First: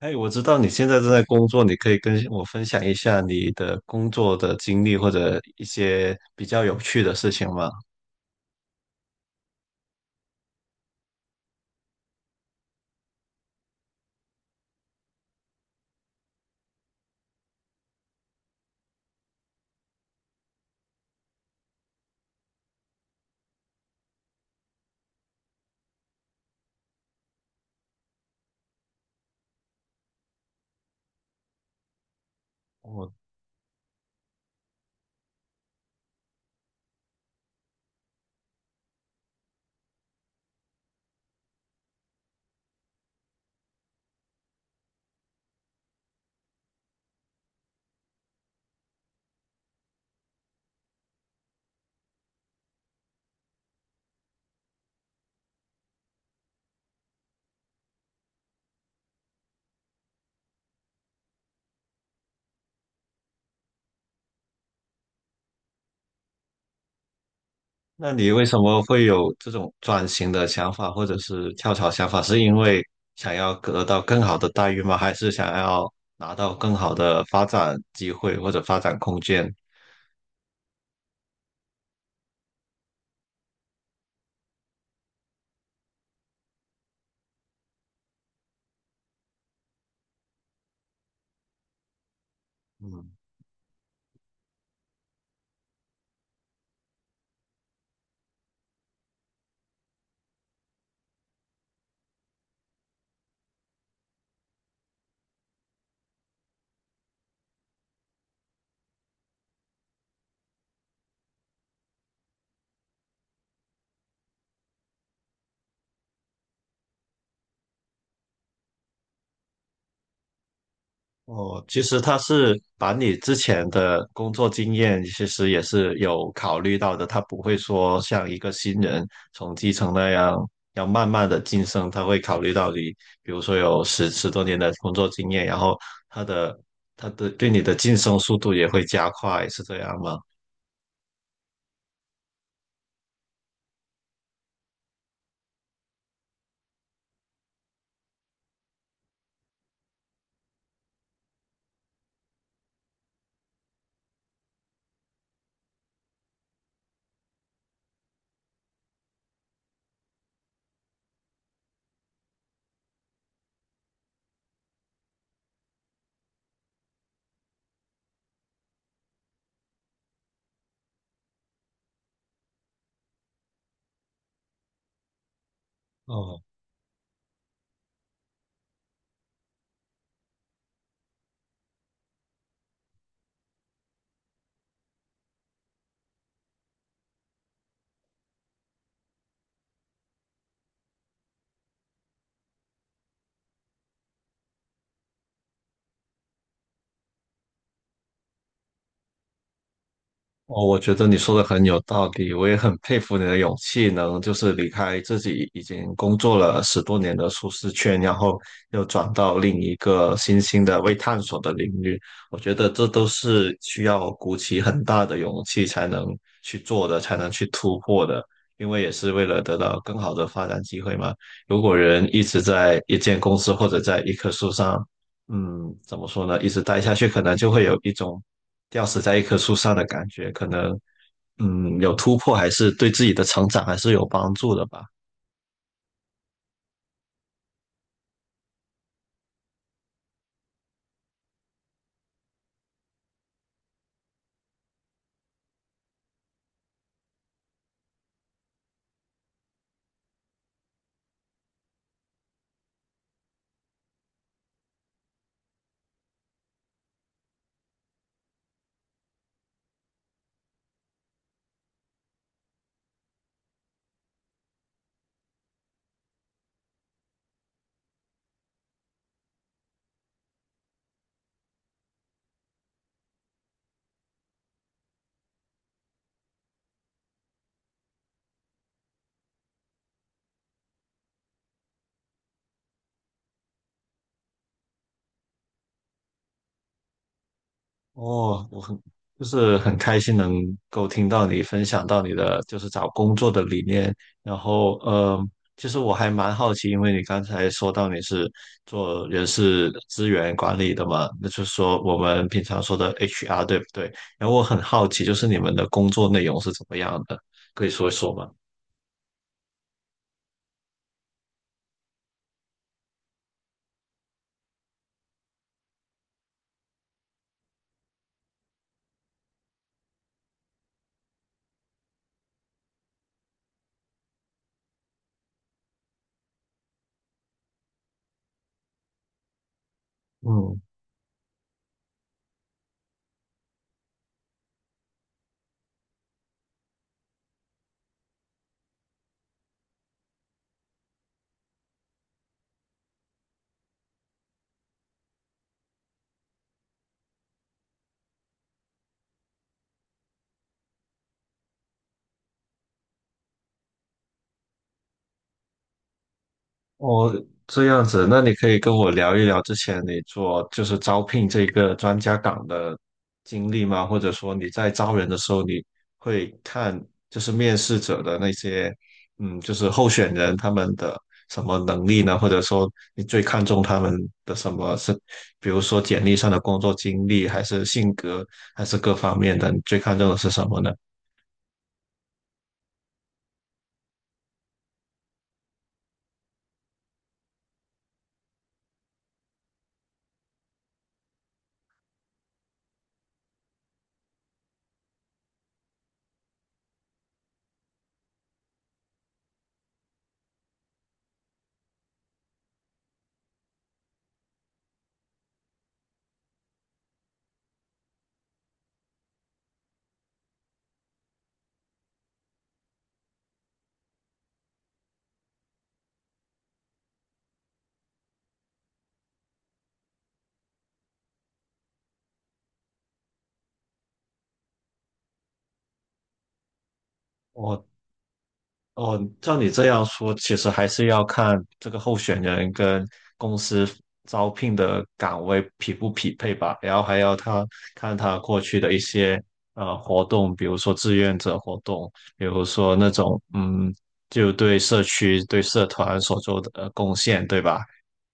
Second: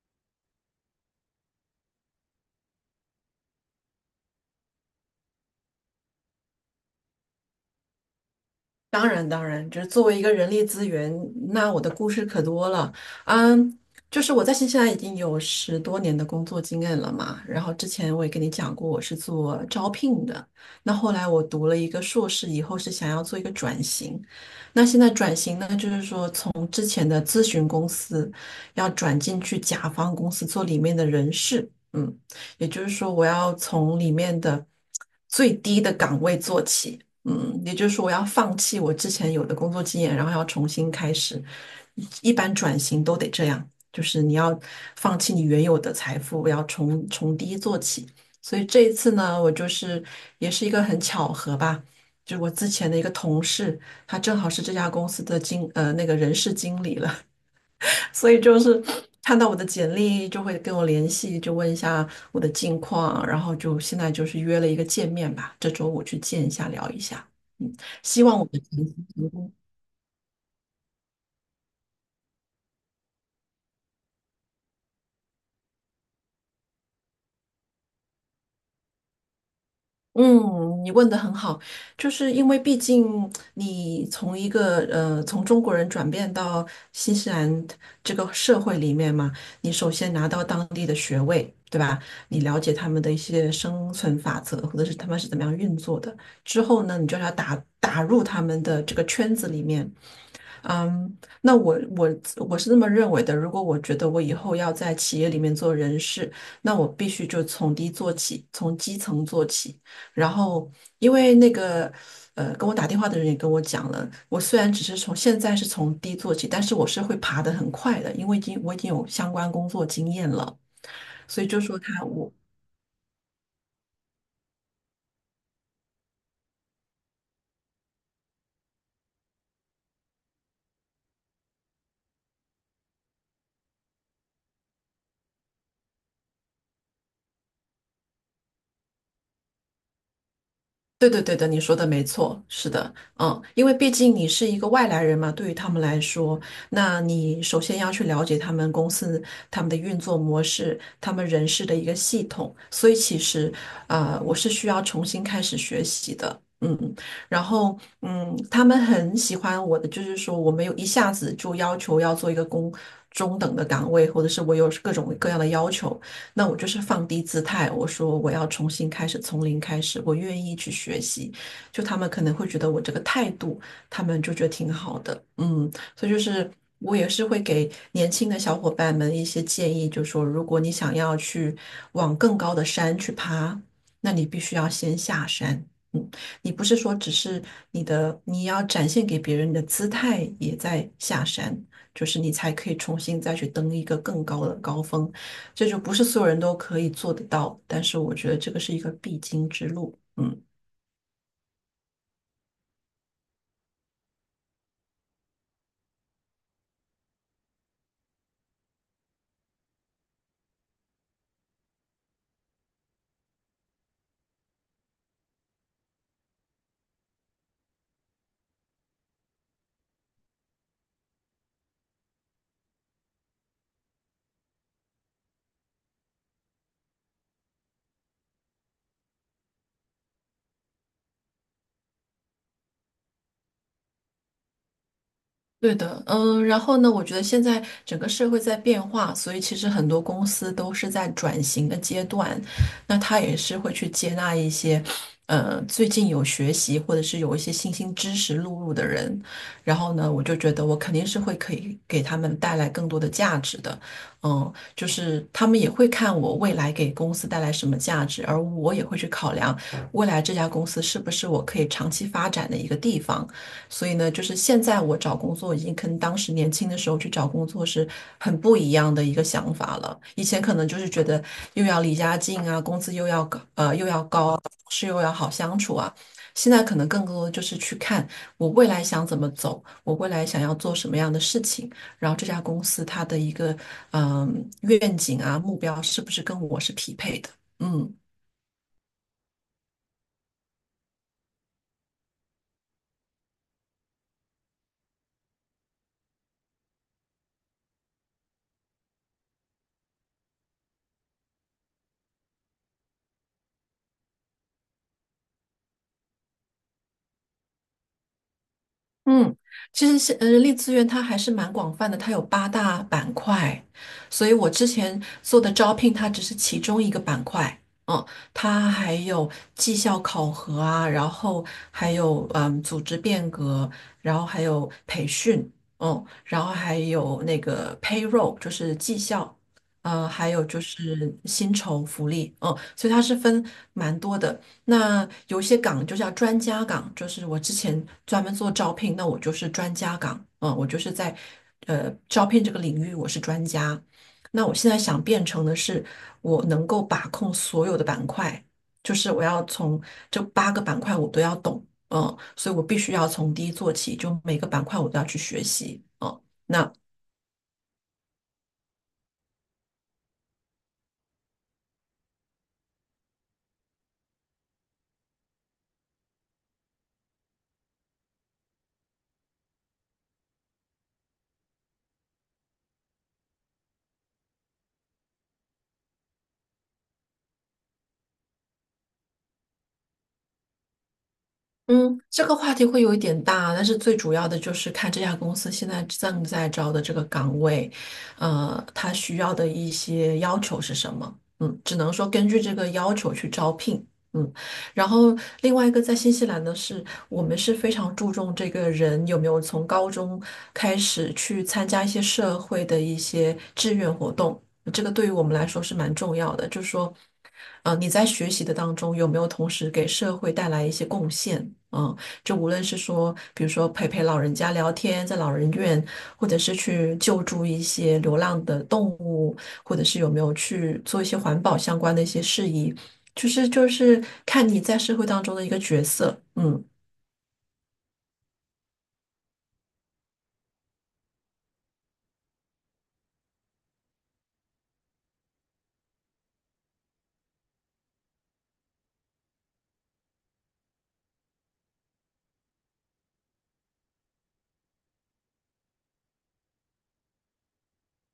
哎，我知道你现在正在工作，你可以跟我分享一下你的工作的经历或者一些比较有趣的事情吗？当然，当然，就是作为一个人力资源，那我的故事可多了。嗯，就是我在新西兰已经有十多年的工作经验了嘛。然后之前我也跟你讲过，我是做招聘的。那后来我读了一个硕士以后，是想要做一个转型。那现在转型呢，就是说从之前的咨询公司要转进去甲方公司做里面的人事，也就是我，说我要从里面的最低的岗位做起，也就是说我要放弃我之前有的工作经验，然后要重新开始。一般转型都得这样，就是你要放弃你原有的财富，要从低做起。所以这一次呢，我就是也是一个很巧合吧，就是我之前的一个同事。他正好是这家公司的那个人事经理了，所以就是看到我的简历就会跟我联系，就问一下我的近况，然后就现在就是约了一个见面吧，这周五去见一下聊一下，嗯，那希你望为我什的么会成有这功。种转型的想法或者是跳槽想法？是因为想要得到更好的待遇吗？还是想要拿到更好的发展机会或者发展空间？嗯，你问的很好，就是因为毕竟你从一个从中国人转变到新西兰这个社会里面嘛，你首先拿到当地的学位，对吧？你了解他们嗯。的一些生存法则，或者是他们是怎么样运作的，之后呢，你就要打入他们的这个圈子里面，嗯，那我是这么认为的。如果我觉得我以后要在企业里面做人事，那我必须就从低做起，从基层做起。然后，因为那个跟我打电话的人也跟我讲了，我虽然只是从现在是从低做起，但是我是会爬得很快的，因为已经有相关工作经验了。所以就哦，说其实他是把你之前的工作经验，其实也是有考虑到的。他不会说像一个新人从基层那样要慢慢的晋升，他会考虑到你，比如说有十多年的工作经验，然后他的他的对你的晋升速度也会加快，是这样吗？对对对的，你说的没错，是的，因为毕竟你是一个外来人嘛，对于他们来说，那你首先要去了解他们公司、他们的运作模式、他们人事的一个系统，所以其实，我是需要重新开始学习的，然后，他们很喜欢我的，就是说我没有一下子就要求要做一个中等的岗位，或者是我有各种各样的要求，那我就是放低姿态，我说我要重新开始，从零开始，我愿意去学习。就他们可能会觉得我这个态度，他们就觉得挺好的，所以就哦，是我也是会给年轻的小伙伴们一些建议，就说如果你想要去往更高的山去爬，那你必须要先下山。嗯，你不是说只是你的，你要展现给别人的姿态也在下山，就是你才可以重新再去登一个更高的高峰，这就不是所有人都可以做得到，但是我觉得这个是一个必经之路。嗯。哦，我觉得你说的很有道理，我也很佩服你的勇气，能就是离开自己已经工作了十多年的舒适圈，然后又转到另一个新兴的未探索的领域。我觉得这都是需要鼓起很大的勇气才能去做的，才能去突破的，因为也是为了得到更好的发展机会嘛。如果人一直在一间公司或者在一棵树上，嗯，怎么说呢？一直待下去，可能就会有一种吊死在一棵树上的感觉，可能有突破，还是对自己的成长还是有帮助的吧。对的，然后呢，我觉得现在整个社会在变化，所以其实很多公司都是在转型的阶段，那他也是会去接纳一些，最近有学习或者是有一些新兴知识录入的人，然后呢，我就觉得我肯定是会可以给他们带来更多的价值的，就是他们也会看我未来给公司带来什么价值，而我也会去考量未来这家公司是不是我可以长期发展的一个地方。所以呢，就是现在我找工作已经跟当时年轻的时候去找工作是很不一样的一个想法了。以前可能就是觉得又要离家近啊，工资又要高，又要高啊，同事又要好相处啊。现在可能更多就是去看我未来想怎么走，我未来想要做什么样的事情，然后这家公司它的一个愿景啊目标是不是跟我是匹配的？嗯。哦，我很就是很开心能够听到你分享到你的就是找工作的理念，然后其实我还蛮好奇，因为你刚才说到你是做人事资源管理的嘛，那就是说我们平常说的 HR 对不对？然后我很好奇，就是你们的工作内容是怎么样的，可以说一说吗？嗯，其实是人力资源它还是蛮广泛的，它有八大板块，所以我之前做的招聘它只是其中一个板块，嗯，它还有绩效考核啊，然后还有组织变革，然后还有培训，然后还有那个 payroll 就是绩效，还有嗯。就是薪酬福利，所以它是分蛮多的。那有一些岗就叫专家岗，就是我之前专门做招聘，那我就是专家岗，我就是在招聘这个领域我是专家。那我现在想变成的是，我能够把控所有的板块，就是我要从这八个板块我都要懂，所以我必须要从低做起，就每个板块我都要去学习，嗯。那哦，这样子，那你可以跟我聊一聊之前你做就是招聘这个专家岗的经历吗？或者说你在招人的时候，你会看就是面试者的那些，就是候选人他们的什么能力呢？或者说你最看重他们的什么是，比如说简历上的工作经历，还是性格，还是各方面的，你最看重的是什么呢？嗯，这个话题会有一点大，但是最主要的就是看这家公司现在正在招的这个岗位，它需要的一些要求是什么。嗯，只能说根据这个要求去招聘。嗯。然后另外一个在新西兰呢，是我们是非常注重这个人有没有从高中开始去参加一些社会的一些志愿活动，这个对于我们来说是蛮重要的。就是说，你在学习的当中有没有同时给社会带来一些贡献？嗯，就无论是说，比如说陪老人家聊天，在老人院，或者是去救助一些流浪的动物，或者是有没有去做一些环保相关的一些事宜。就是看你在社会当中的一个角色，嗯。我。哦，照你这样说，其实还是要看这个候选人跟公司招聘的岗位匹不匹配吧，然后还要他看他过去的一些活动，比如说志愿者活动，比如说那种就对社区、对社团所做的贡献，对吧？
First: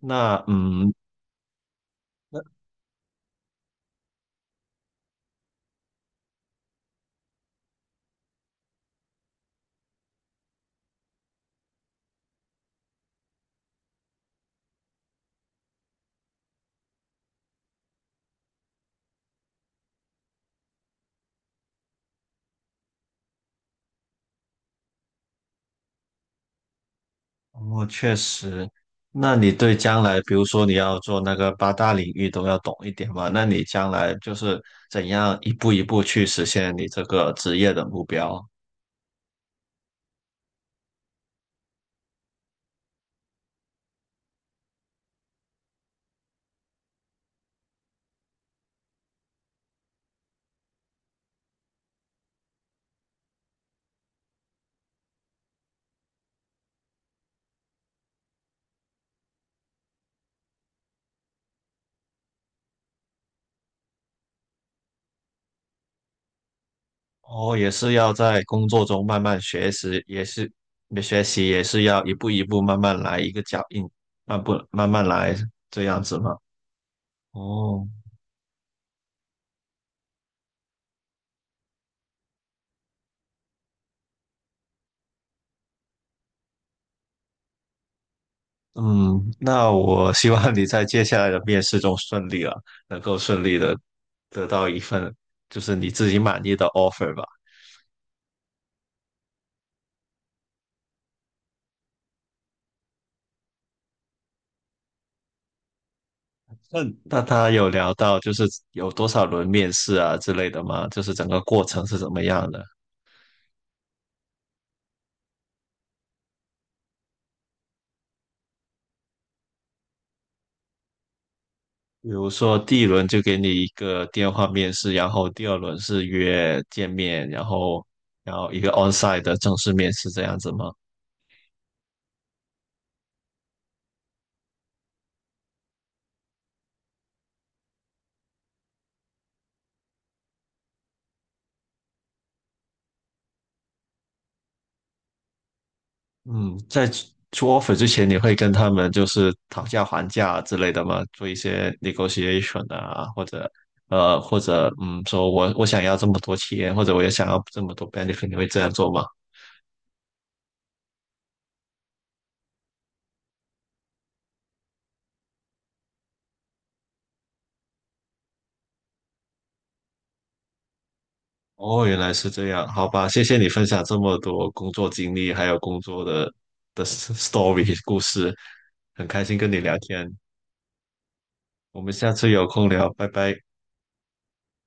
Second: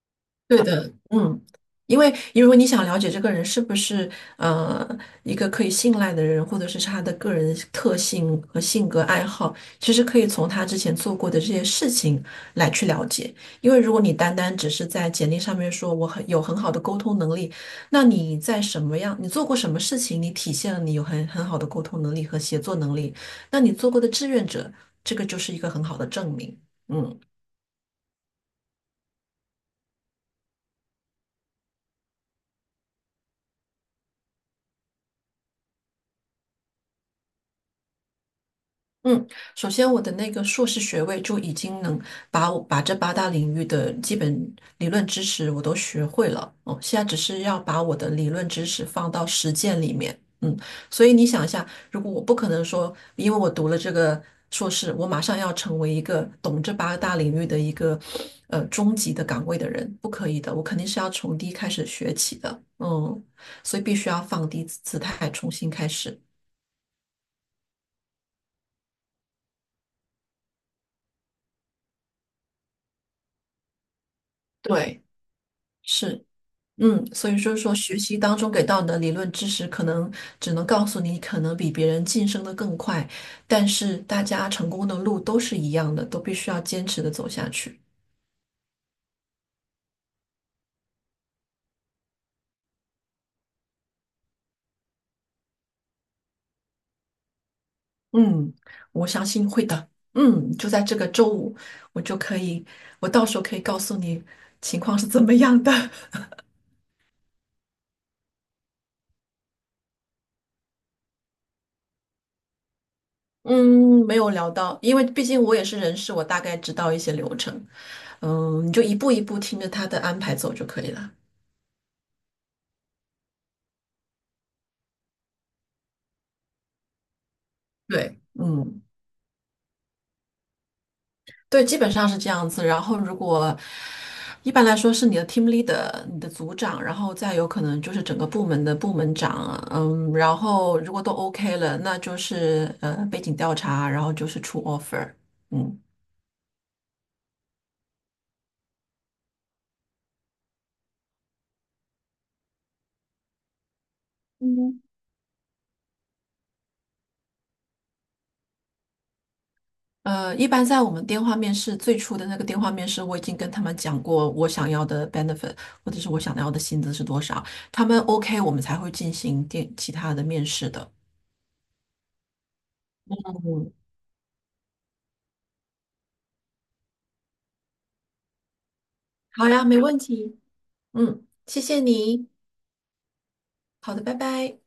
那对的，嗯，因为如果你想了解这个人是不是呃一个可以信赖的人，或者是他的个人特性和性格爱好，其实可以从他之前做过的这些事情来去了解。因为如果你单单只是在简历上面说我很有很好的沟通能力，那你在什么样，你做过什么事情，你体现了你有很好的沟通能力和协作能力，那你做过的志愿者，这个就是一个很好的证明。嗯。哦，确实。那你对将来，比如说你要做那个八大领域都要懂一点嘛？那你将来就是怎样一步一步去实现你这个职业的目标？嗯，首先我的那个硕士学位就已经能把这八大领域的基本理论知识我都学会了，哦，现在只是要把我的理论知识放到实践里面，所以你想一下，如果我不可能说，因为我读了这个硕士，我马上要成为一个懂这八大领域的一个中级的岗位的人，不可以的，我肯定是要从低开始学起的，嗯，所以必须要放低姿态，重新开始，哦，也是要在工作中慢慢学习，也是学习，也是要一步一步慢慢来，一个脚印，慢步慢对，慢来这样子是。嘛？所以就是说，哦，学习当中给到你的理论知识，可能只能告诉你，可能比别人晋升的更快，但是大家成功的路都是一样的，都必须要坚持的走下去。嗯，那我希望你在接下来的面试中顺利了，能够顺利的得到一份就是你自己满意的 offer 吧。嗯，我相信会的。就在这个周五，我就可以，我到时候可以告诉你情况是怎么样的。那那他有聊到就是有多少轮面试啊之类的吗？就是整个过程是怎么样的？嗯，没有聊到，因为毕竟我也是人事，我大概知道一些流程。嗯，你就一步一步听着他的安排走就可以了。比如说第一轮就给你一个电话面试，然后第二轮是约见面，然后对，然后一个 嗯。onsite 的正式面试这样子吗？对，基本上是这样子。然后，如果一般来说是你的 team leader、你的组长，然后再有可能就是整个部门的部门长，然后如果都 OK 了，那就是背景调查，然后就是出 offer，嗯。嗯，在出 offer 之前，你会跟他们就是讨价还价之类的吗？做一些 negotiation 啊，或者嗯说我想要这么多钱，或者我也想要这么多 benefit，你会这样做吗？一般在我们电话面试最初的那个电话面试，我已经跟他们讲过我想要的 benefit 或者是我想要的薪资是多少，他们 OK，我们才会进行其他的面试的。哦，原来是这样，好吧，谢谢你分嗯，享这么多工作经历，还有工作的 story 故事，很开心好跟你呀，聊没问天，题。嗯，谢谢我们下你。次有空聊，拜拜。好的，拜拜。